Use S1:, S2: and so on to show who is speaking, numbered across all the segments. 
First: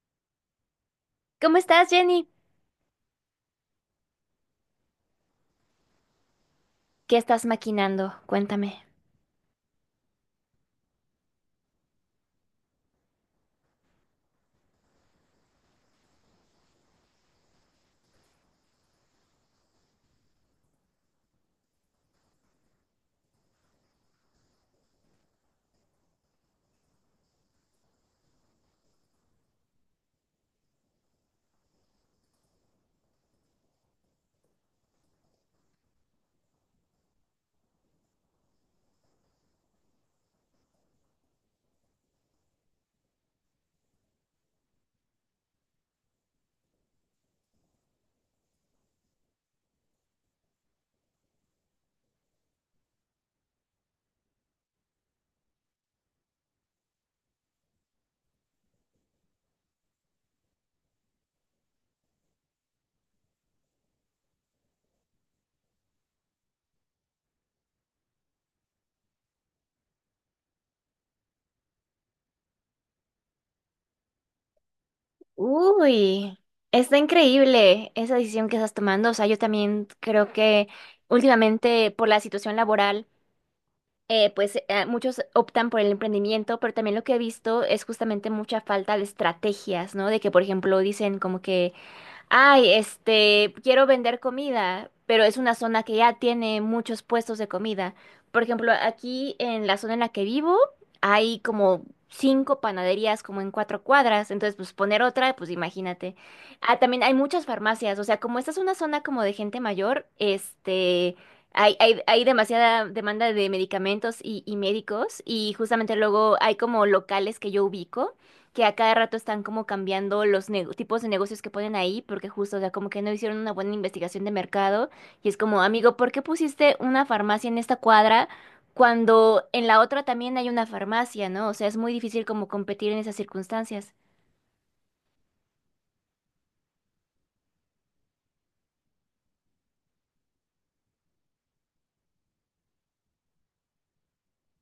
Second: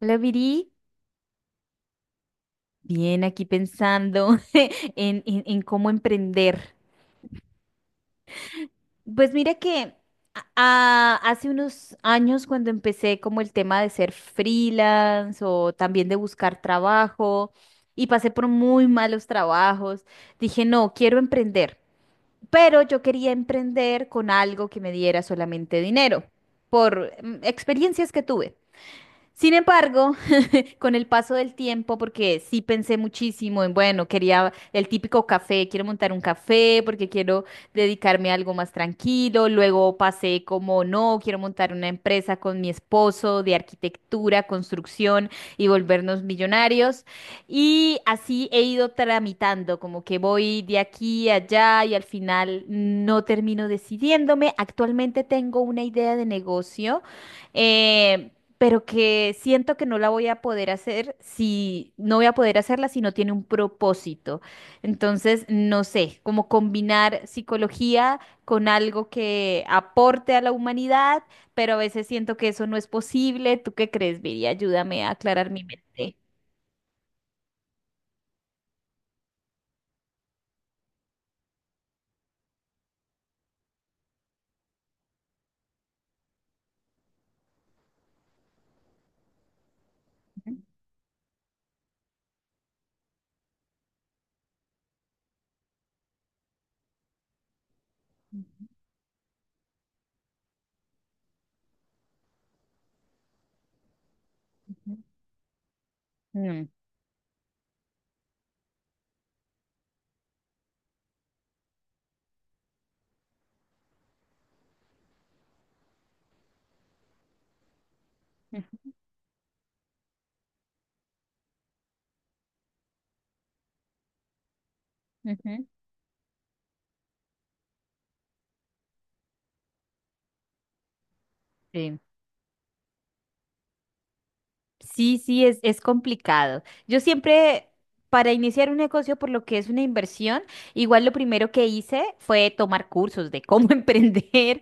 S1: Hola, Viri.
S2: ¿Cómo estás, Jenny?
S1: Bien, aquí pensando en cómo emprender.
S2: ¿Qué estás maquinando? Cuéntame.
S1: Pues mira que hace unos años cuando empecé como el tema de ser freelance o también de buscar trabajo y pasé por muy malos trabajos, dije, no, quiero emprender, pero yo quería emprender con algo que me diera solamente dinero por experiencias que tuve. Sin embargo, con el paso del tiempo, porque sí pensé muchísimo en, bueno, quería el típico café, quiero montar un café porque quiero dedicarme a algo más tranquilo. Luego pasé como, no, quiero montar una empresa con mi esposo de arquitectura, construcción y volvernos millonarios. Y así he ido tramitando, como que voy de aquí a allá y al final no termino decidiéndome. Actualmente tengo una idea de negocio. Eh, pero que siento que no la voy a poder hacer si no voy a poder hacerla si no tiene un propósito. Entonces, no sé, como combinar psicología con algo que aporte a la humanidad, pero a veces siento que eso no es posible. ¿Tú qué crees, Viri? Ayúdame a aclarar mi mente.
S2: Uy, está increíble esa decisión que estás tomando. O sea, yo también creo que últimamente por la situación laboral, pues muchos optan por el emprendimiento, pero también lo que he visto es justamente mucha falta de estrategias, ¿no? De que, por
S1: Ujú,
S2: ejemplo, dicen como que ay, quiero vender comida, pero es una zona que ya tiene muchos puestos de comida. Por ejemplo, aquí en la zona en la que vivo hay como cinco panaderías como en cuatro cuadras, entonces pues poner otra, pues imagínate.
S1: ujú,
S2: Ah, también hay muchas farmacias, o sea, como esta es una zona como de gente mayor, hay demasiada demanda de medicamentos y médicos y justamente luego hay como locales que yo ubico que a cada rato están como cambiando los tipos de negocios que ponen ahí, porque justo, o sea, como que no hicieron una buena investigación de mercado y
S1: ujú,
S2: es como,
S1: ujú.
S2: amigo, ¿por qué pusiste una farmacia en esta cuadra cuando en la otra también hay una farmacia?, ¿no? O sea, es muy
S1: Sí.
S2: difícil como competir en esas circunstancias.
S1: Sí, sí, es complicado. Yo siempre, para iniciar un negocio, por lo que es una inversión, igual lo primero que hice fue tomar cursos de cómo emprender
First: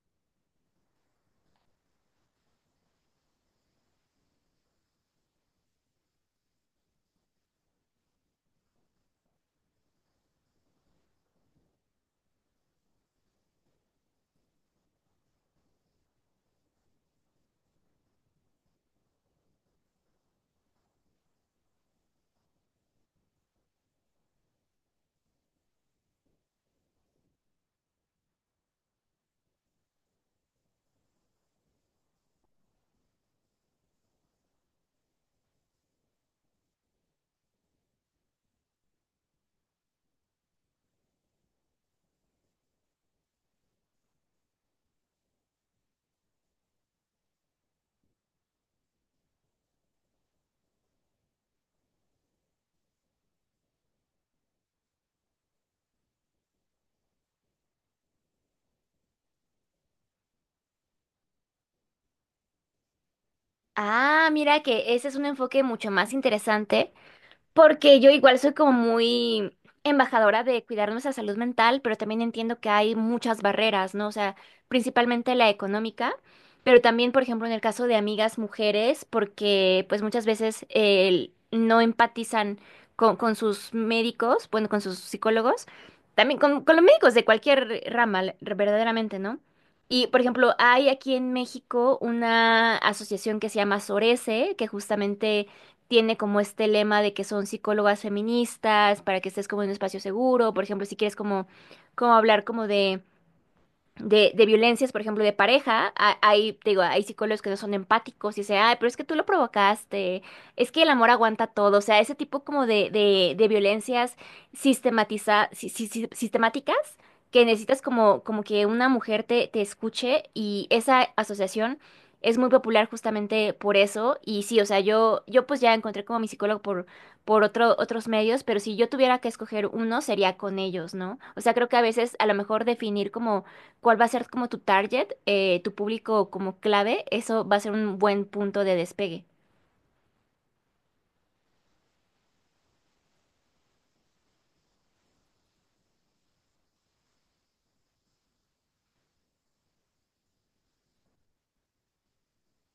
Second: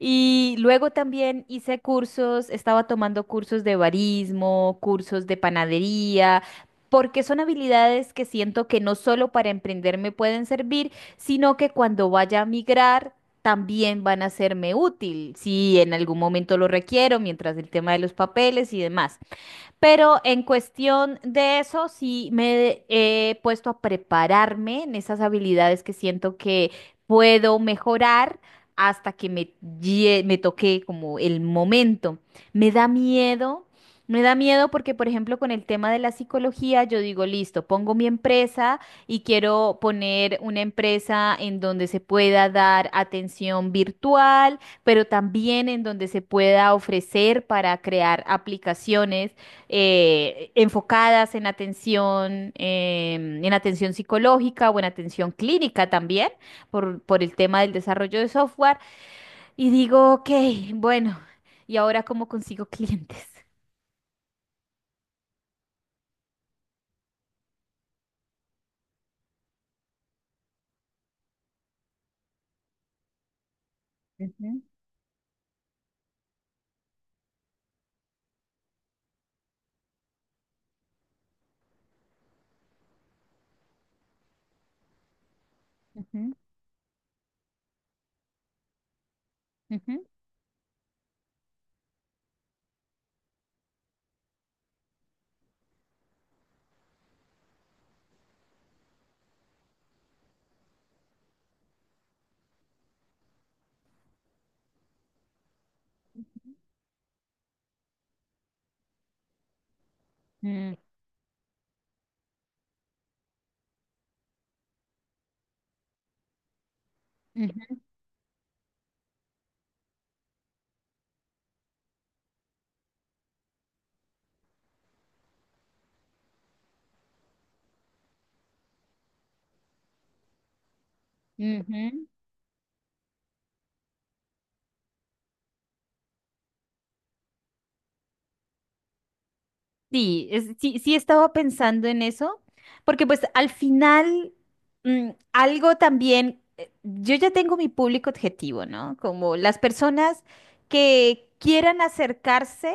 S1: y luego también hice cursos, estaba tomando cursos de barismo, cursos de panadería. Porque son habilidades que siento que no solo para emprender me pueden servir, sino que cuando vaya a migrar también van a serme útil, si en algún momento lo requiero, mientras el tema de los papeles y demás. Pero en cuestión de eso, sí me he puesto a prepararme en esas habilidades que siento que puedo mejorar hasta que me toque como el momento. Me da miedo. Me da miedo porque, por ejemplo, con el tema de la psicología, yo digo, listo, pongo mi empresa y quiero poner una empresa en donde se pueda dar atención virtual, pero también en donde se pueda ofrecer para crear aplicaciones enfocadas en atención, en atención psicológica o en atención clínica también, por el tema del desarrollo de software. Y digo, ok, bueno, ¿y ahora cómo consigo clientes?
S2: Ah, mira que ese es un enfoque mucho más interesante, porque yo igual soy como muy embajadora de cuidar nuestra salud mental, pero también entiendo que hay muchas barreras, ¿no? O sea,
S1: Ujú,
S2: principalmente la económica, pero también, por ejemplo, en el caso de amigas mujeres, porque pues muchas veces no empatizan con sus médicos, bueno, con sus psicólogos,
S1: ujú,
S2: también con los médicos de cualquier rama, verdaderamente, ¿no?
S1: ujú,
S2: Y, por ejemplo, hay aquí en México una asociación que se llama SORECE, que justamente tiene como este lema de que son psicólogas feministas, para que estés como en un espacio seguro, por ejemplo, si quieres como, como hablar como de de violencias, por ejemplo, de pareja, hay, te digo, hay psicólogos que no son empáticos y dicen, ay, pero es que tú lo provocaste, es
S1: mm,
S2: que el amor aguanta todo, o sea, ese tipo como de, de violencias sistematiza, si- si- si- sistemáticas que
S1: ujú,
S2: necesitas como, como que una mujer te, te escuche y esa asociación es muy popular justamente por eso y sí, o sea, yo pues ya encontré como mi psicólogo por otros medios, pero si yo tuviera que escoger uno sería con ellos, ¿no? O sea, creo que a
S1: ujú.
S2: veces a lo mejor definir como cuál va a ser como tu target, tu público como clave, eso va a ser un buen punto de despegue.
S1: Sí, sí, sí estaba pensando en eso, porque pues al final algo también, yo ya tengo mi público objetivo, ¿no? Como las personas que quieran acercarse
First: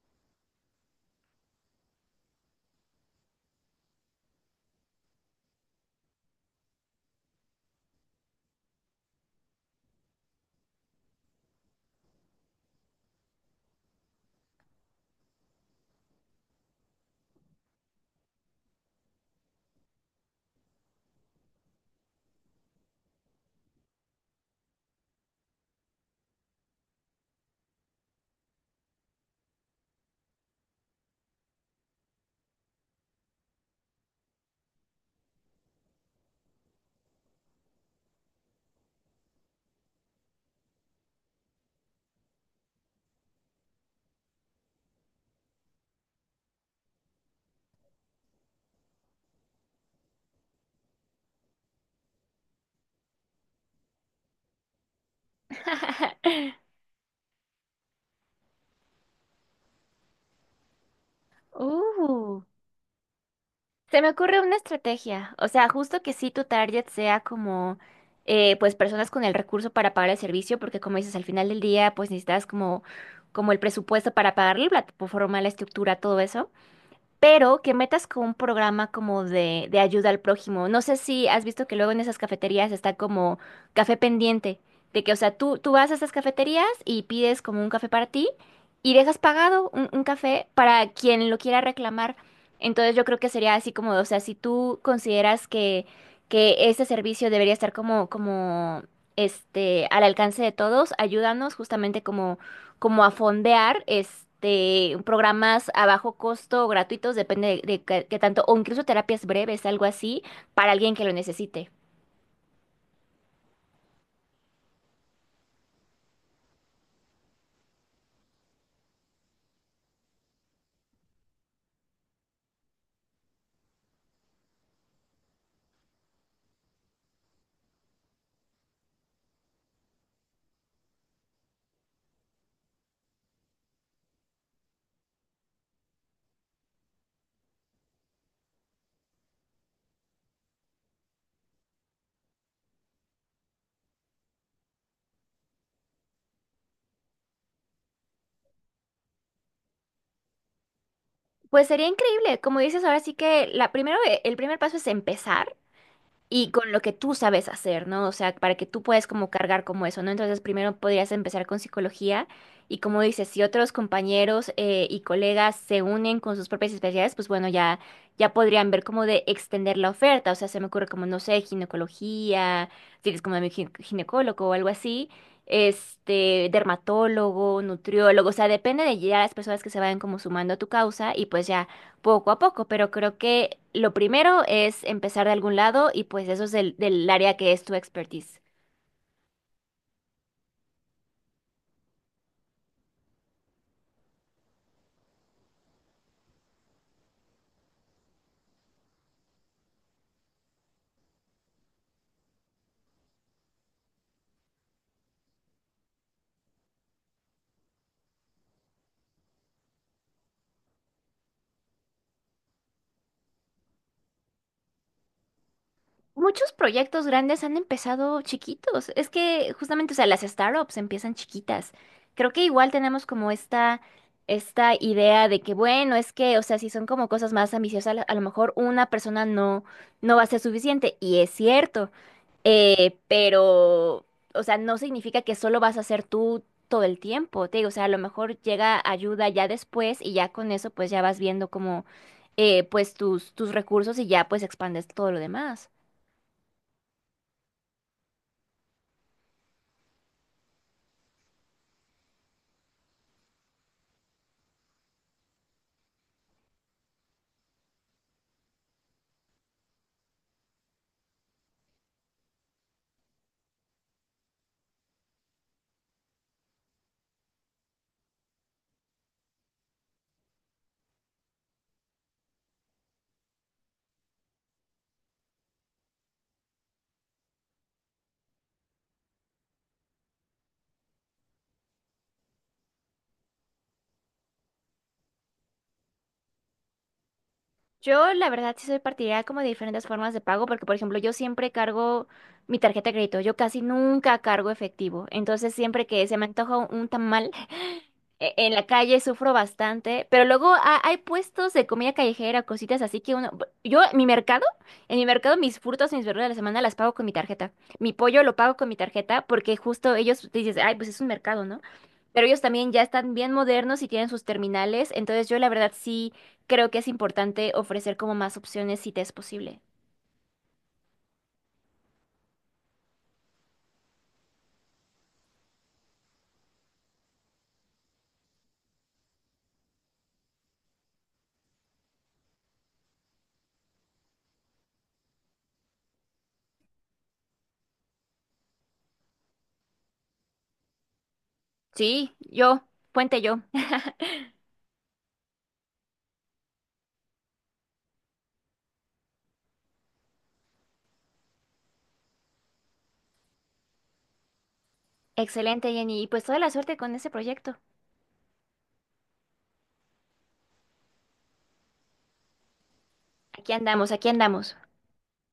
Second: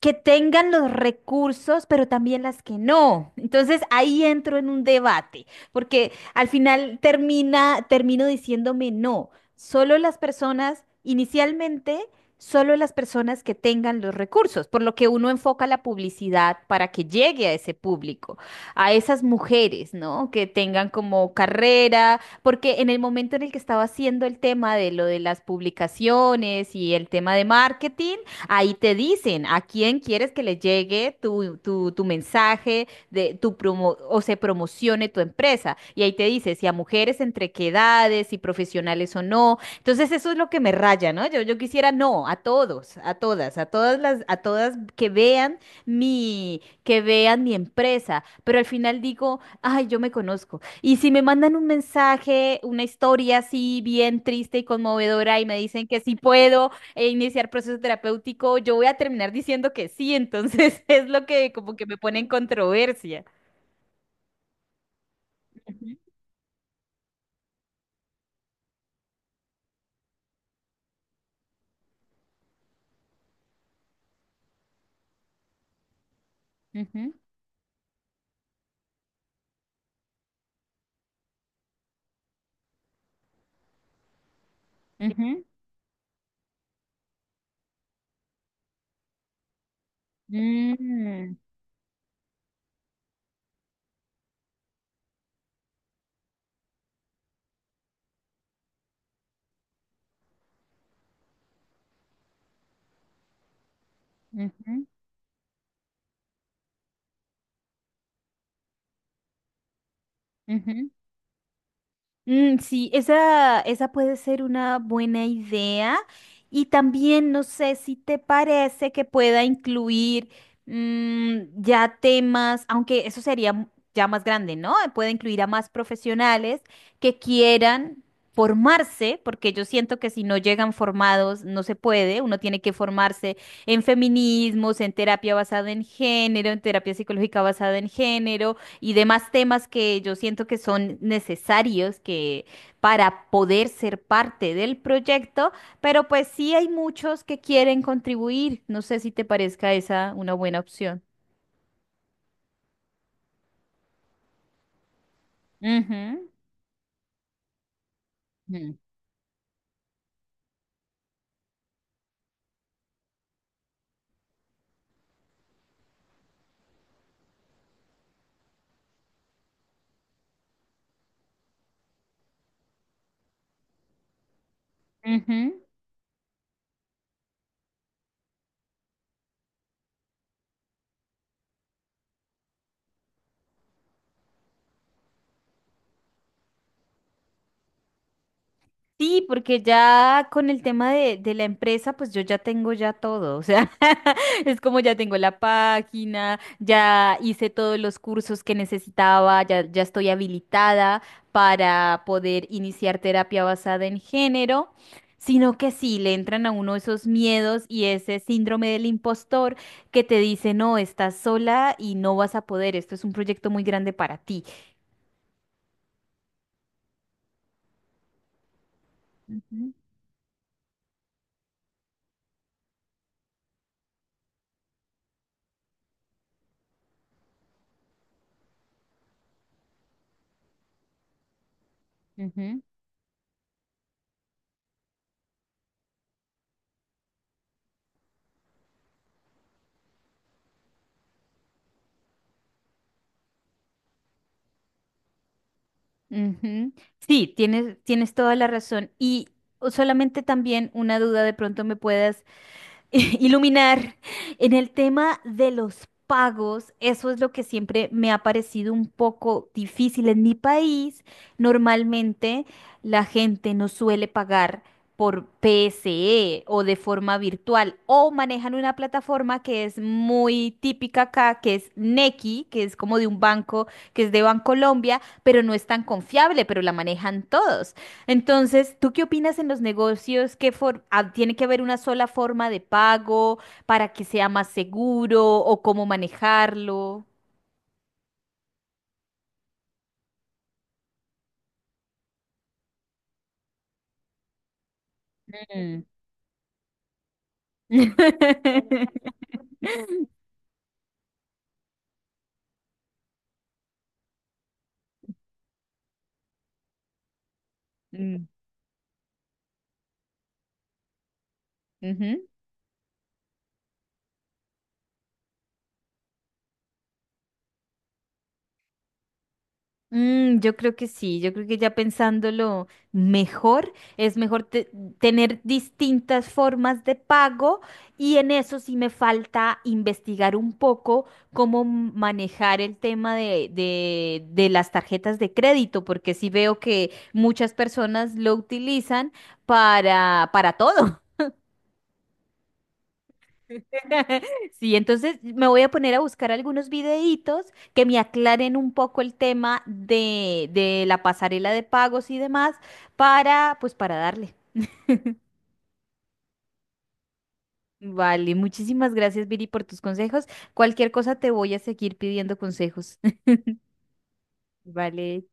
S1: que tengan los recursos, pero también las que no. Entonces ahí entro en un debate, porque al final termino diciéndome no, solo las personas, inicialmente, solo las personas que tengan los recursos, por lo que uno enfoca la publicidad para que llegue a ese público, a esas mujeres, ¿no? Que tengan como carrera, porque en el momento en el que estaba haciendo el tema de lo de las publicaciones y el tema de marketing, ahí te dicen a quién quieres que le llegue tu mensaje de tu promo o se promocione tu empresa. Y ahí te dice si a mujeres entre qué edades, si profesionales o no. Entonces eso es lo que me raya, ¿no? Yo quisiera no, a todos, a todas que vean que vean mi empresa. Pero al final digo, ay, yo me conozco. Y si me mandan un mensaje, una historia así bien triste y conmovedora y me dicen que sí puedo e iniciar proceso terapéutico, yo voy a terminar diciendo que sí, entonces es lo que como que me pone en
S2: Uh,
S1: controversia.
S2: Se me ocurre una estrategia, o sea, justo que sí tu target sea como, pues personas con el recurso para pagar el servicio, porque como dices, al final del día, pues necesitas como el presupuesto para pagarlo, la plataforma, la estructura, todo eso,
S1: Ujú,
S2: pero que metas con un programa como de ayuda al prójimo. No sé si has visto que luego en esas cafeterías está como café pendiente, de que, o sea,
S1: ujú,
S2: tú vas a esas cafeterías y pides como un café para ti y dejas pagado un café
S1: ujú,
S2: para quien
S1: mm,
S2: lo quiera reclamar. Entonces yo creo que sería así como, o sea, si tú consideras que este servicio debería estar como, al alcance de todos, ayúdanos justamente como a fondear
S1: ujú,
S2: programas a bajo costo o gratuitos, depende de qué tanto, o incluso terapias breves, algo así, para
S1: ujú.
S2: alguien que lo necesite.
S1: Mm, sí, esa puede ser una buena idea. Y también, no sé si te parece que pueda incluir ya temas, aunque eso sería ya más grande, ¿no? Puede incluir a más profesionales que quieran formarse, porque yo siento que si no llegan formados no se puede. Uno tiene que formarse en feminismos, en terapia basada en género, en terapia psicológica basada en género y demás temas que yo siento que son necesarios que para poder ser parte del proyecto, pero pues sí hay muchos que quieren contribuir. No sé si te parezca esa una buena opción.
S2: Pues sería increíble, como dices, ahora sí que el primer paso es empezar
S1: Ujú,
S2: y con lo que tú sabes hacer, ¿no? O sea, para que
S1: mm.
S2: tú puedas como cargar como eso, ¿no? Entonces, primero podrías empezar con psicología y como dices, si otros compañeros y colegas se unen con sus propias especialidades, pues bueno, ya, ya podrían ver cómo de extender la oferta, o sea, se me ocurre como, no sé, ginecología, si eres como mi ginecólogo o algo así.
S1: Ujú.
S2: Dermatólogo, nutriólogo, o sea, depende de ya las personas que se vayan como sumando a tu causa y pues ya poco a poco, pero creo que lo primero es empezar de algún lado y pues eso es del, del área que es tu expertise.
S1: Sí, porque ya con el tema de la empresa, pues yo ya tengo ya todo, o sea, es como ya tengo la página, ya hice todos los cursos que necesitaba, ya estoy habilitada para poder iniciar terapia basada en género, sino que sí, le entran a uno esos miedos y ese síndrome del impostor que te dice, no, estás sola y no vas a poder, esto es un proyecto muy grande para ti.
S2: Muchos proyectos grandes han empezado chiquitos. Es que
S1: Ujú,
S2: justamente, o sea, las startups empiezan chiquitas. Creo que igual tenemos como esta idea de que, bueno, es que, o sea, si son como cosas más ambiciosas, a lo mejor una persona no va a ser suficiente. Y es cierto.
S1: ujú.
S2: Pero, o sea, no significa que solo vas a ser tú todo el tiempo, te digo, o sea, a lo mejor llega ayuda ya después y ya con eso pues ya vas viendo como, pues tus recursos y ya pues expandes todo lo demás.
S1: Ujú. Sí, tienes toda la razón. Y solamente también una duda de pronto me puedas iluminar en el tema de los pagos. Eso es lo que siempre me ha parecido un poco difícil en mi país. Normalmente la gente no suele pagar por PSE o de forma virtual o manejan una plataforma que es muy típica acá, que es Nequi, que es como de un banco, que es de Bancolombia, pero no es tan confiable, pero la manejan todos. Entonces, ¿tú qué opinas en los negocios? Ah, tiene que haber una sola forma de pago para que sea más seguro o cómo manejarlo?
S2: Yo, la verdad, sí soy partidaria como de diferentes formas de pago, porque, por ejemplo, yo siempre cargo mi tarjeta de crédito, yo casi nunca cargo efectivo, entonces
S1: Mm.
S2: siempre que se me antoja un tamal en la calle, sufro bastante, pero luego hay puestos de comida callejera, cositas así que uno, yo, mi mercado, en mi mercado mis frutas y mis verduras de la semana las pago con mi tarjeta, mi pollo
S1: Mm,
S2: lo pago con mi tarjeta, porque justo ellos dices, ay, pues es un mercado, ¿no?
S1: ujú.
S2: Pero ellos también ya están bien modernos y tienen sus terminales, entonces yo la verdad sí creo que es importante ofrecer como más opciones si te es posible.
S1: Mm, yo creo que sí, yo creo que ya pensándolo mejor, es mejor tener distintas formas de pago y en eso sí me falta investigar un poco cómo manejar el tema de, de las tarjetas de crédito, porque sí veo que muchas personas lo utilizan para todo.
S2: Sí, yo, puente yo.
S1: Sí, entonces me voy a poner a buscar algunos videitos que me aclaren un poco el tema de, la pasarela de pagos y demás para, pues para darle.
S2: Excelente, Jenny, y pues toda la suerte con ese proyecto.
S1: Vale, muchísimas gracias, Viri, por tus consejos. Cualquier cosa te voy a seguir pidiendo consejos.
S2: Aquí andamos, aquí andamos.
S1: Vale.